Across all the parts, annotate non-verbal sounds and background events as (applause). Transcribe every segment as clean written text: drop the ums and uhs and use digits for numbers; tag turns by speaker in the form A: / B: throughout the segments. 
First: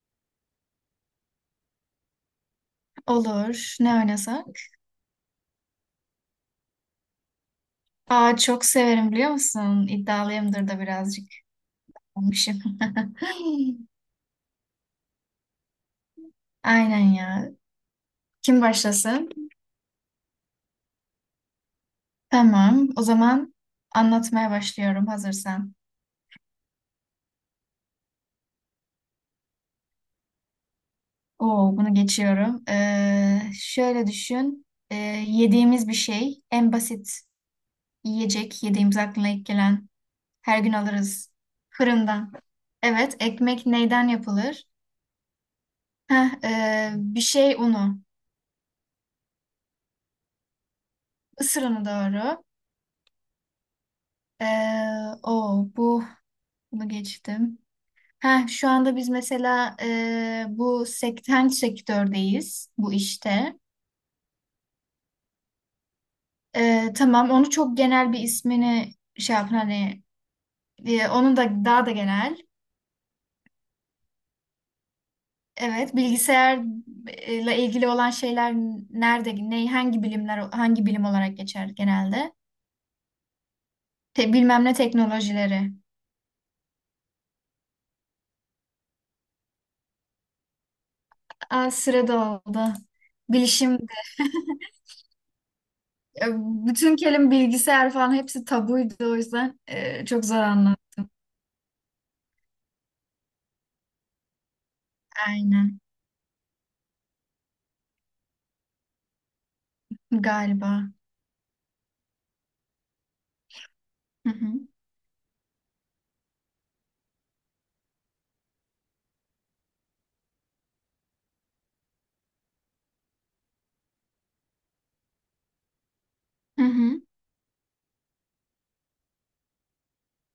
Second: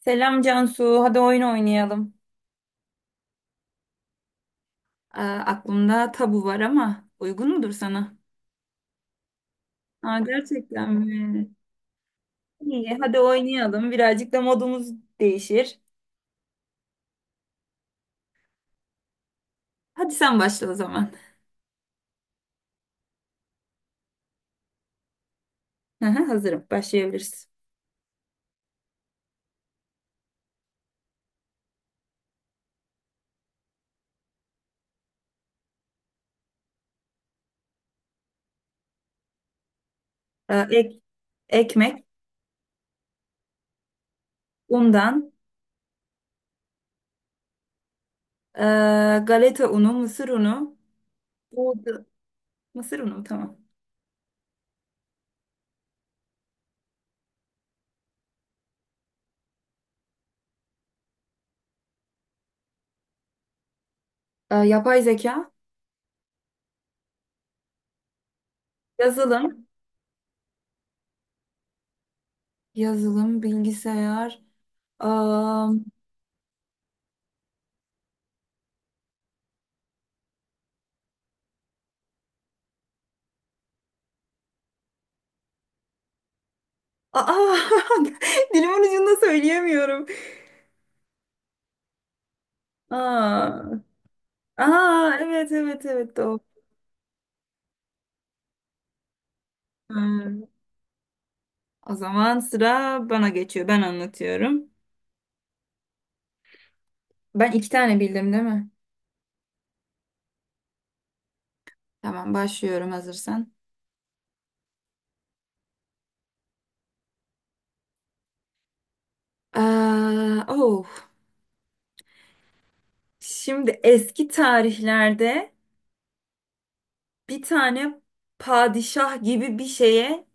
A: Selam Cansu, hadi oyun oynayalım.
B: Olur. Ne oynasak?
A: Aa, aklımda tabu var ama uygun mudur sana?
B: Aa, çok severim biliyor musun?
A: Aa,
B: İddialıyımdır da
A: gerçekten
B: birazcık
A: mi?
B: olmuşum.
A: İyi, hadi oynayalım.
B: (laughs)
A: Birazcık da modumuz değişir.
B: Aynen ya. Kim başlasın?
A: Hadi sen başla o zaman.
B: Tamam. O zaman anlatmaya başlıyorum hazırsan.
A: Aha, hazırım, başlayabiliriz.
B: Oo, bunu geçiyorum. Şöyle düşün. Yediğimiz bir şey. En basit yiyecek. Yediğimiz aklına ilk gelen. Her
A: Ee,
B: gün
A: ek,
B: alırız.
A: ekmek,
B: Fırından. Evet. Ekmek neyden yapılır?
A: undan,
B: Heh, bir şey unu.
A: ee, galeta unu, mısır unu,
B: Isır unu
A: buğday,
B: doğru.
A: mısır unu mu? Tamam.
B: Ee, o bu bunu geçtim. Ha, şu anda biz mesela, bu sektördeyiz bu işte.
A: Yapay zeka,
B: Tamam onu, çok genel bir ismini şey yapın
A: yazılım,
B: hani, onu da daha da genel.
A: yazılım, bilgisayar. Aa,
B: Evet, bilgisayarla ilgili olan şeyler nerede, ne, hangi bilimler, hangi bilim olarak geçer genelde? Bilmem ne teknolojileri.
A: aa, (laughs) Dilimin ucunda söyleyemiyorum.
B: Aa, sırada oldu.
A: Aa,
B: Bilişim.
A: aa evet evet evet
B: E,
A: doğru.
B: Bütün kelime bilgisayar falan hepsi tabuydu, o yüzden
A: Ha,
B: çok zor anladım.
A: o zaman sıra bana geçiyor. Ben anlatıyorum.
B: Aynen
A: Ben iki tane bildim değil mi?
B: galiba.
A: Tamam başlıyorum hazırsan.
B: Hı hı.
A: Oh. Şimdi eski tarihlerde
B: Hı hı.
A: bir tane padişah gibi bir şeye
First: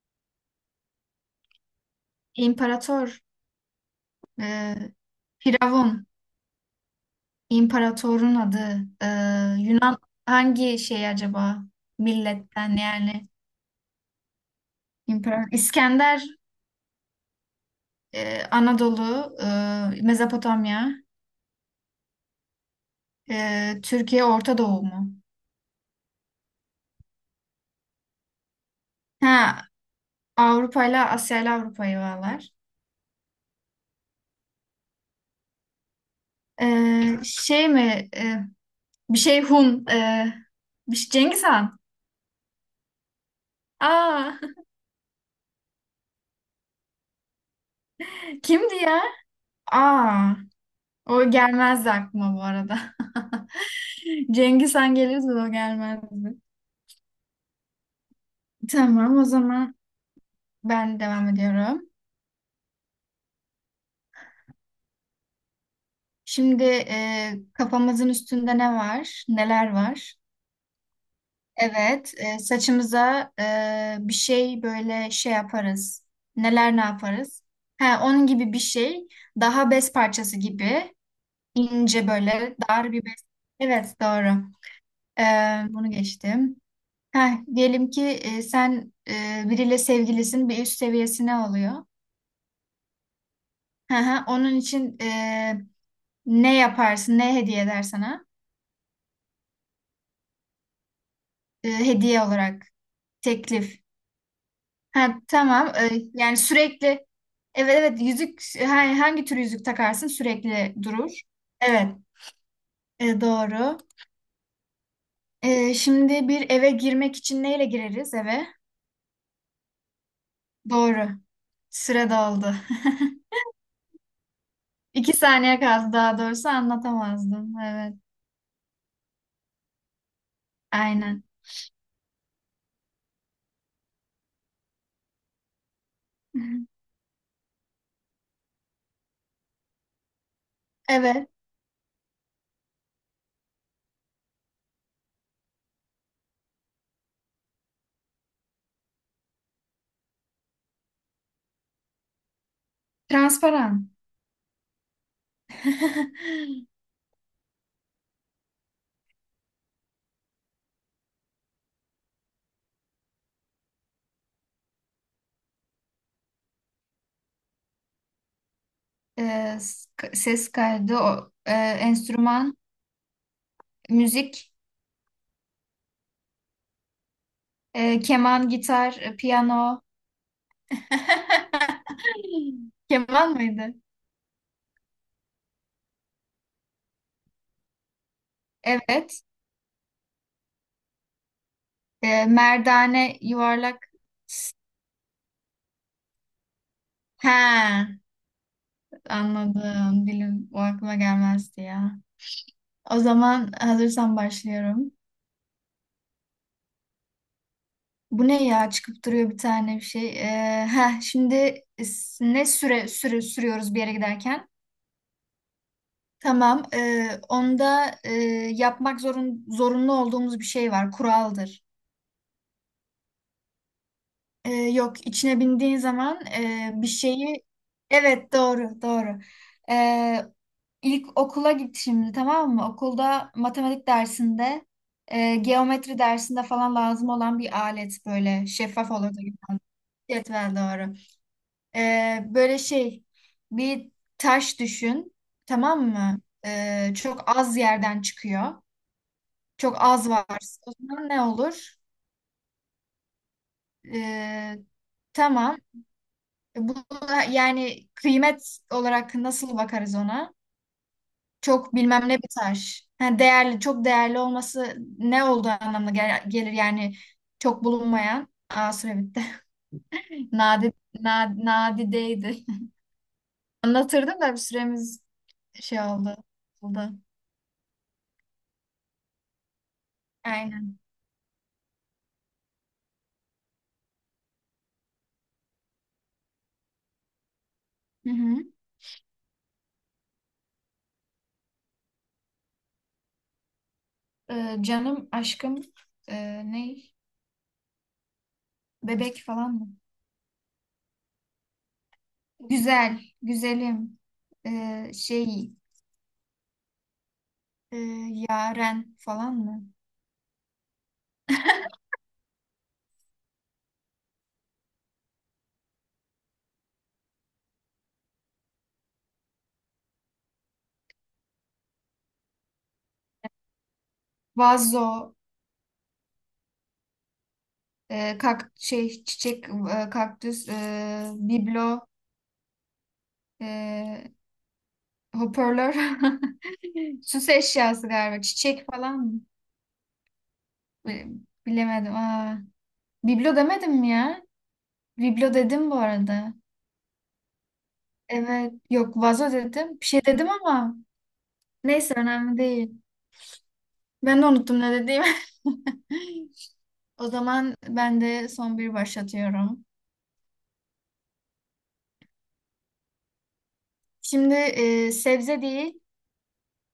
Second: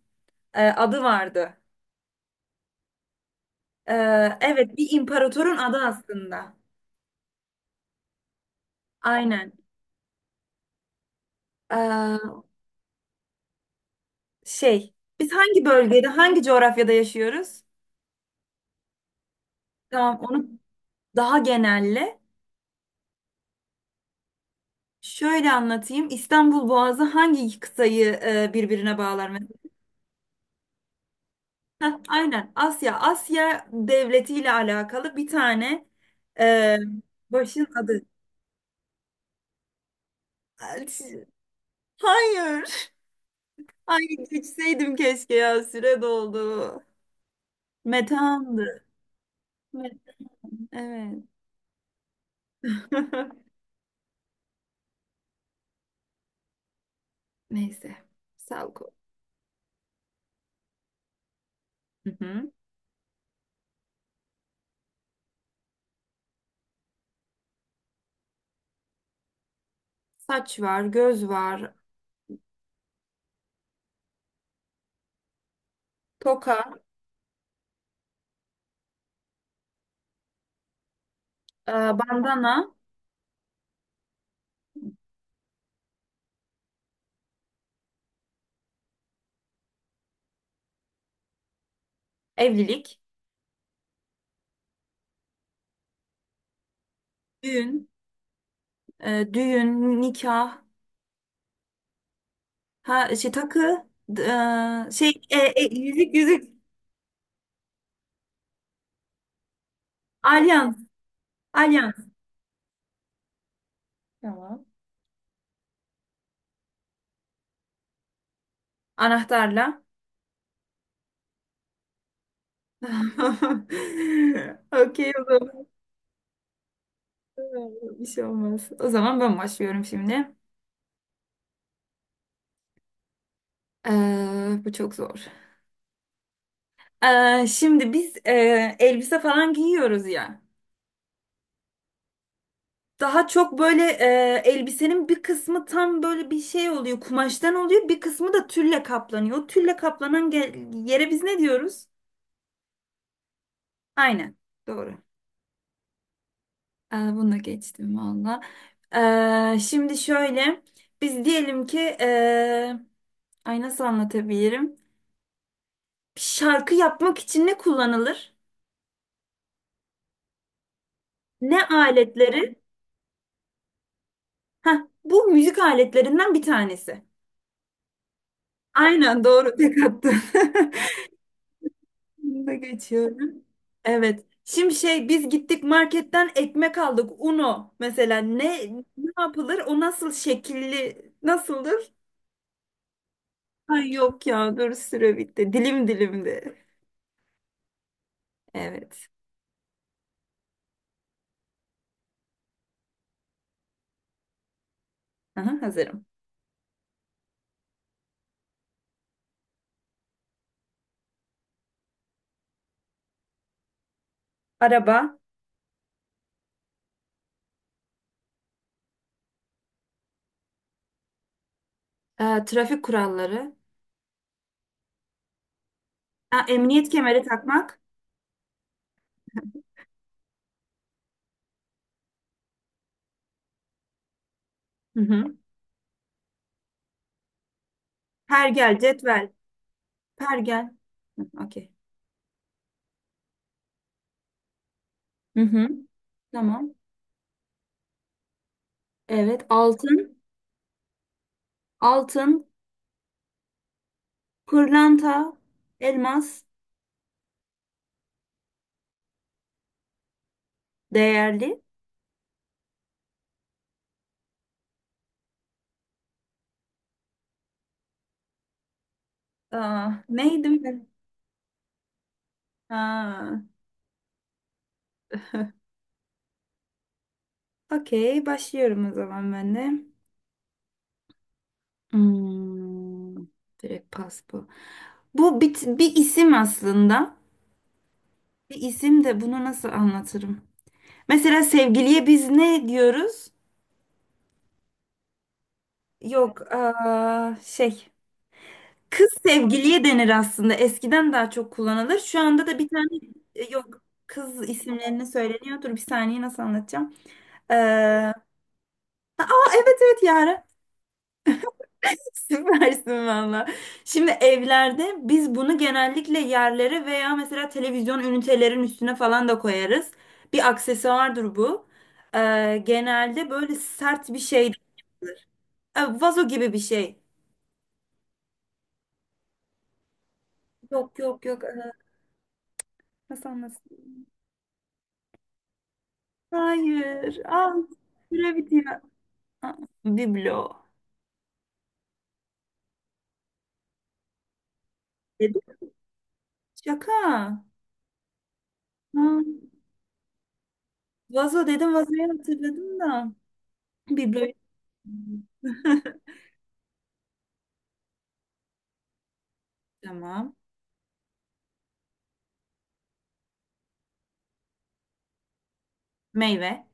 A: adı vardı.
B: İmparator,
A: E, evet bir
B: e,
A: imparatorun adı
B: Firavun,
A: aslında.
B: imparatorun adı, e,
A: Aynen.
B: Yunan hangi şey acaba,
A: Aa,
B: milletten yani?
A: şey, biz
B: İmparator.
A: hangi bölgede,
B: İskender,
A: hangi coğrafyada yaşıyoruz?
B: Anadolu,
A: Tamam, onu
B: Mezopotamya,
A: daha genelle.
B: Türkiye, Orta Doğu mu?
A: Şöyle anlatayım. İstanbul Boğazı hangi iki kıtayı birbirine bağlar mesela?
B: Ha, Avrupa ile Asya ile
A: Heh,
B: Avrupa'yı bağlar.
A: aynen. Asya. Asya devletiyle alakalı bir tane
B: E,
A: e, başın
B: şey
A: adı.
B: mi? Bir şey Hun. Bir şey,
A: Hayır.
B: Cengiz Han.
A: Ay,
B: Aa,
A: geçseydim keşke ya. Süre doldu.
B: (laughs) kimdi
A: Metandı.
B: ya?
A: Met-
B: Aa,
A: Evet.
B: o gelmezdi aklıma bu arada.
A: (laughs)
B: (laughs) Cengiz Han gelirdi de o gelmezdi.
A: Neyse. Salko.
B: Tamam, o zaman ben devam ediyorum.
A: Hı hı.
B: Şimdi kafamızın üstünde ne var? Neler var?
A: Saç var, göz var,
B: Evet, saçımıza bir şey, böyle şey yaparız. Neler,
A: toka,
B: ne yaparız? Ha, onun gibi bir şey. Daha bez parçası gibi. İnce, böyle
A: bandana,
B: dar bir bez. Evet, doğru. Ee, bunu geçtim. Heh, diyelim ki sen biriyle sevgilisin, bir üst seviyesine oluyor.
A: evlilik,
B: Hı hı, onun için ne yaparsın, ne hediye eder
A: düğün,
B: sana?
A: nikah.
B: Hediye olarak
A: Ha, şey,
B: teklif.
A: takı,
B: Ha,
A: şey,
B: tamam. E,
A: yüzük,
B: yani
A: yüzük,
B: sürekli, evet evet yüzük, hangi tür yüzük takarsın
A: alyans,
B: sürekli durur. Evet.
A: alyans.
B: Doğru.
A: Tamam.
B: Şimdi bir eve girmek için neyle gireriz eve?
A: Anahtarla.
B: Doğru. Süre doldu. (laughs)
A: (laughs) Okey,
B: İki
A: o
B: saniye
A: zaman.
B: kaldı, daha doğrusu anlatamazdım. Evet.
A: Bir şey olmaz. O zaman ben başlıyorum şimdi.
B: Aynen.
A: Bu çok zor.
B: (laughs)
A: Şimdi biz elbise falan giyiyoruz ya.
B: Evet.
A: Daha çok böyle elbisenin bir kısmı tam böyle bir şey oluyor, kumaştan oluyor. Bir kısmı da tülle kaplanıyor. O tülle kaplanan yere biz ne diyoruz?
B: Transparan.
A: Aynen. Doğru.
B: (laughs)
A: Bunu geçtim valla. Şimdi şöyle, biz diyelim ki ay, nasıl anlatabilirim? Şarkı yapmak için ne kullanılır?
B: Ee, s- ses kaydı, o,
A: Ne aletleri?
B: enstrüman, müzik,
A: Heh, bu müzik aletlerinden bir tanesi.
B: keman, gitar,
A: Aynen, doğru,
B: piyano.
A: tek attın.
B: (laughs)
A: (laughs) Bunu da
B: Keman
A: geçiyorum.
B: mıydı?
A: Evet. Şimdi şey, biz gittik marketten ekmek aldık. Uno mesela, ne
B: Evet.
A: yapılır? O nasıl şekilli, nasıldır?
B: Merdane, yuvarlak.
A: Ay, yok ya, dur, süre bitti. Dilim dilimdi.
B: He,
A: Evet.
B: anladım. Dilim, o aklıma gelmezdi ya. O zaman hazırsan başlıyorum.
A: Aha, hazırım.
B: Bu ne ya, çıkıp duruyor bir tane bir şey. Şimdi e, s- ne süre süre sürüyoruz bir yere giderken?
A: Araba.
B: Tamam. Onda yapmak zorunlu olduğumuz bir şey var. Kuraldır.
A: Trafik kuralları.
B: Yok, içine bindiğin zaman
A: Ha,
B: bir
A: emniyet kemeri
B: şeyi...
A: takmak.
B: Evet, doğru doğru. Ee, İlk okula git şimdi, tamam mı? Okulda matematik dersinde,
A: Hı hı.
B: geometri dersinde falan lazım olan bir alet, böyle
A: Pergel,
B: şeffaf olur. Da
A: cetvel.
B: güzel. Cetvel,
A: Pergel.
B: doğru.
A: Okey.
B: Böyle şey, bir taş düşün,
A: Hı hı.
B: tamam mı?
A: Tamam.
B: Çok az yerden çıkıyor.
A: Evet.
B: Çok az
A: Altın.
B: var. O zaman ne olur?
A: Altın.
B: Ee,
A: Pırlanta.
B: tamam.
A: Elmas.
B: Bu da, yani kıymet olarak nasıl bakarız ona?
A: Değerli.
B: Çok bilmem ne bir taş. Ha, değerli, çok değerli olması ne olduğu anlamına gelir, yani çok bulunmayan. Aa, süre bitti. (laughs)
A: Neydi
B: Nadi,
A: mi?
B: nadideydi.
A: Ha.
B: (laughs) Anlatırdım da bir süremiz şey oldu.
A: Okey. Başlıyorum o zaman ben de.
B: Aynen.
A: Hmm, direkt pas bu. Bu bir isim aslında.
B: Hı hı.
A: Bir isim de, bunu nasıl anlatırım? Mesela sevgiliye biz ne diyoruz?
B: Canım, aşkım, e,
A: Yok,
B: ne?
A: şey. Kız
B: Bebek falan mı?
A: sevgiliye denir aslında. Eskiden daha çok kullanılır. Şu anda da bir tane
B: Güzel,
A: yok,
B: güzelim,
A: kız isimlerini
B: şey,
A: söyleniyor. Dur bir saniye, nasıl anlatacağım?
B: e,
A: Aa
B: yaren falan mı?
A: evet evet Yara. (laughs) Süpersin valla. Şimdi evlerde biz bunu genellikle yerlere veya mesela televizyon ünitelerin üstüne falan da koyarız. Bir aksesuardır bu. Genelde böyle sert bir şey.
B: Vazo,
A: Vazo gibi bir şey.
B: şey, çiçek, kaktüs,
A: Yok, yok, yok. Ee,
B: biblo,
A: Hasan nasıl anlasın?
B: e, hoparlör, (laughs)
A: Hayır.
B: süs
A: Al.
B: eşyası galiba,
A: Süre
B: çiçek
A: bitiyor.
B: falan mı?
A: Aa, Biblo.
B: Bi- Bilemedim. Aa, biblo demedim mi ya? Biblo
A: Dedim.
B: dedim bu arada.
A: Şaka.
B: Evet, yok
A: Ha,
B: vazo dedim. Bir şey dedim ama
A: vazo dedim,
B: neyse,
A: vazoyu
B: önemli değil.
A: hatırladım da.
B: Ben de
A: Bibloyu.
B: unuttum ne dediğimi.
A: (laughs)
B: (laughs) O zaman ben de son bir başlatıyorum.
A: Tamam.
B: Şimdi sebze değil,
A: Meyve.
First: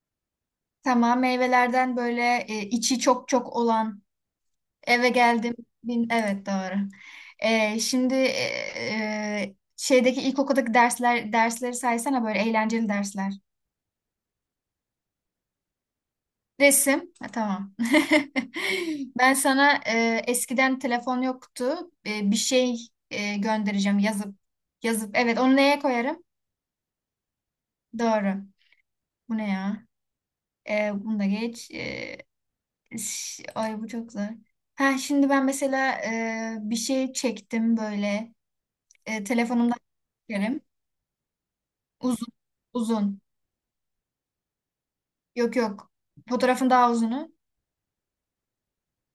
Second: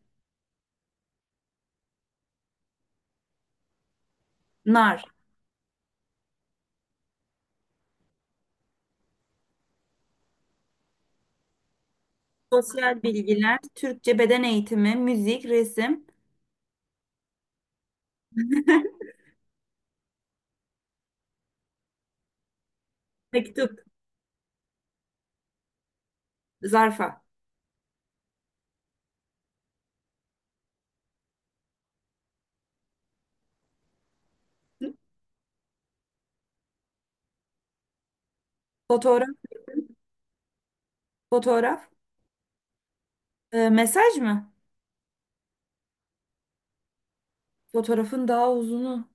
B: tamam meyvelerden, böyle içi çok çok olan
A: Nar.
B: eve geldim. Bin, evet doğru. Şimdi e, e, şeydeki ilkokuldaki dersleri saysana, böyle eğlenceli
A: Sosyal
B: dersler.
A: bilgiler. Türkçe, beden eğitimi. Müzik. Resim.
B: Resim, ha, tamam. (laughs)
A: (laughs)
B: Ben sana eskiden telefon yoktu. Bir şey
A: Mektup.
B: göndereceğim, yazıp yazıp. Evet, onu neye koyarım?
A: Zarfa.
B: Doğru. Bu ne ya? Bunu da geç. Ay bu çok zor. Ha, şimdi ben mesela bir şey çektim böyle. E,
A: Fotoğraf.
B: telefonumdan çekerim.
A: Fotoğraf.
B: Uzun. Uzun.
A: Mesaj mı?
B: Yok yok. Fotoğrafın daha uzunu.
A: Fotoğrafın daha uzunu.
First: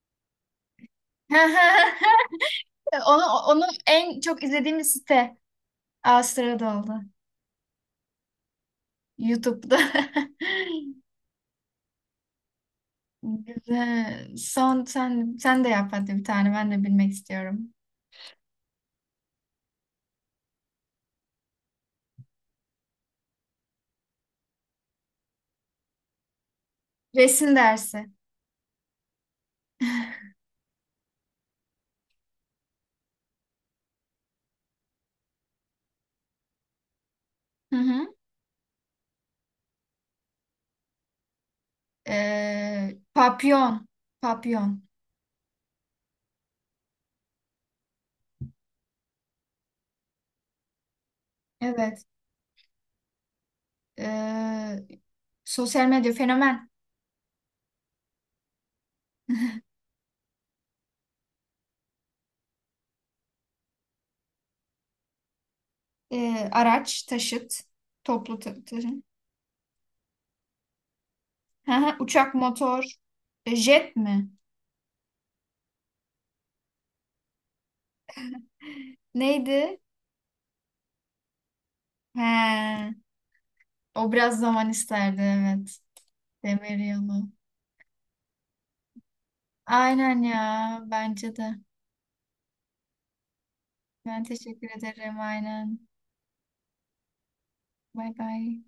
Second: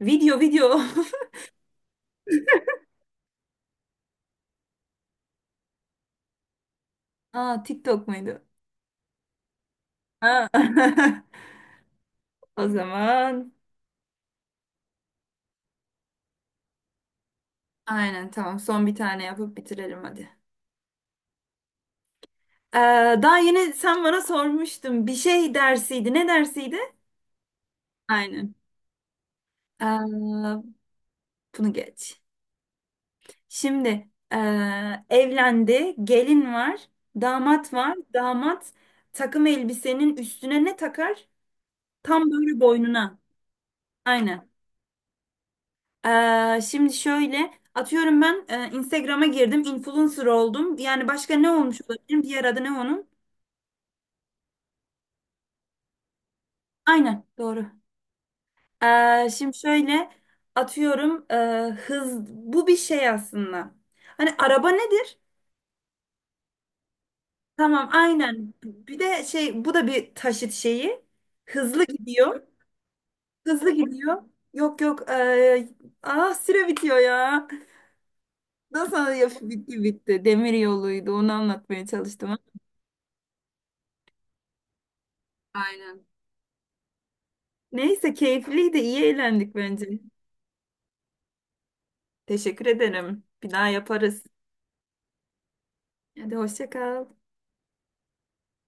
A: Video, video.
B: (laughs) Onu, onu en çok izlediğimiz site. Aa, sırada oldu.
A: (laughs) TikTok muydu?
B: YouTube'da. (laughs)
A: Ha. (laughs) O zaman.
B: Güzel. Son sen de yap hadi bir tane, ben de bilmek istiyorum.
A: Aynen, tamam. Son bir tane yapıp bitirelim hadi. Ee, daha yeni sen bana sormuştun. Bir şey dersiydi. Ne dersiydi?
B: Resim dersi.
A: Aynen. Ee, bunu geç. Şimdi evlendi. Gelin var. Damat
B: Hı
A: var.
B: hı.
A: Damat takım elbisenin üstüne ne takar? Tam böyle
B: Ee,
A: boynuna.
B: papyon.
A: Aynen.
B: Papyon.
A: Şimdi şöyle, atıyorum ben, Instagram'a girdim. Influencer oldum. Yani, başka ne olmuş
B: Evet.
A: olabilirim? Diğer adı ne onun?
B: Ee, sosyal medya fenomen.
A: Aynen. Doğru. Şimdi şöyle, atıyorum hız, bu bir şey aslında. Hani araba nedir?
B: Araç, taşıt,
A: Tamam,
B: toplu
A: aynen. Bir
B: taşım.
A: de şey, bu da bir taşıt şeyi.
B: Hı
A: Hızlı
B: hı, uçak,
A: gidiyor.
B: motor, E,
A: Hızlı
B: jet
A: gidiyor.
B: mi?
A: Yok, yok. Ah, süre bitiyor ya. Nasıl ya,
B: Neydi?
A: bitti bitti. Demir yoluydu, onu anlatmaya çalıştım.
B: He, o biraz zaman isterdi evet.
A: Aynen.
B: Demir yolu.
A: Neyse, keyifliydi, iyi eğlendik bence.
B: Aynen ya, bence de.
A: Teşekkür ederim. Bir daha yaparız.
B: Ben teşekkür ederim, aynen.
A: Hadi, hoşça kal.
B: Bay bay.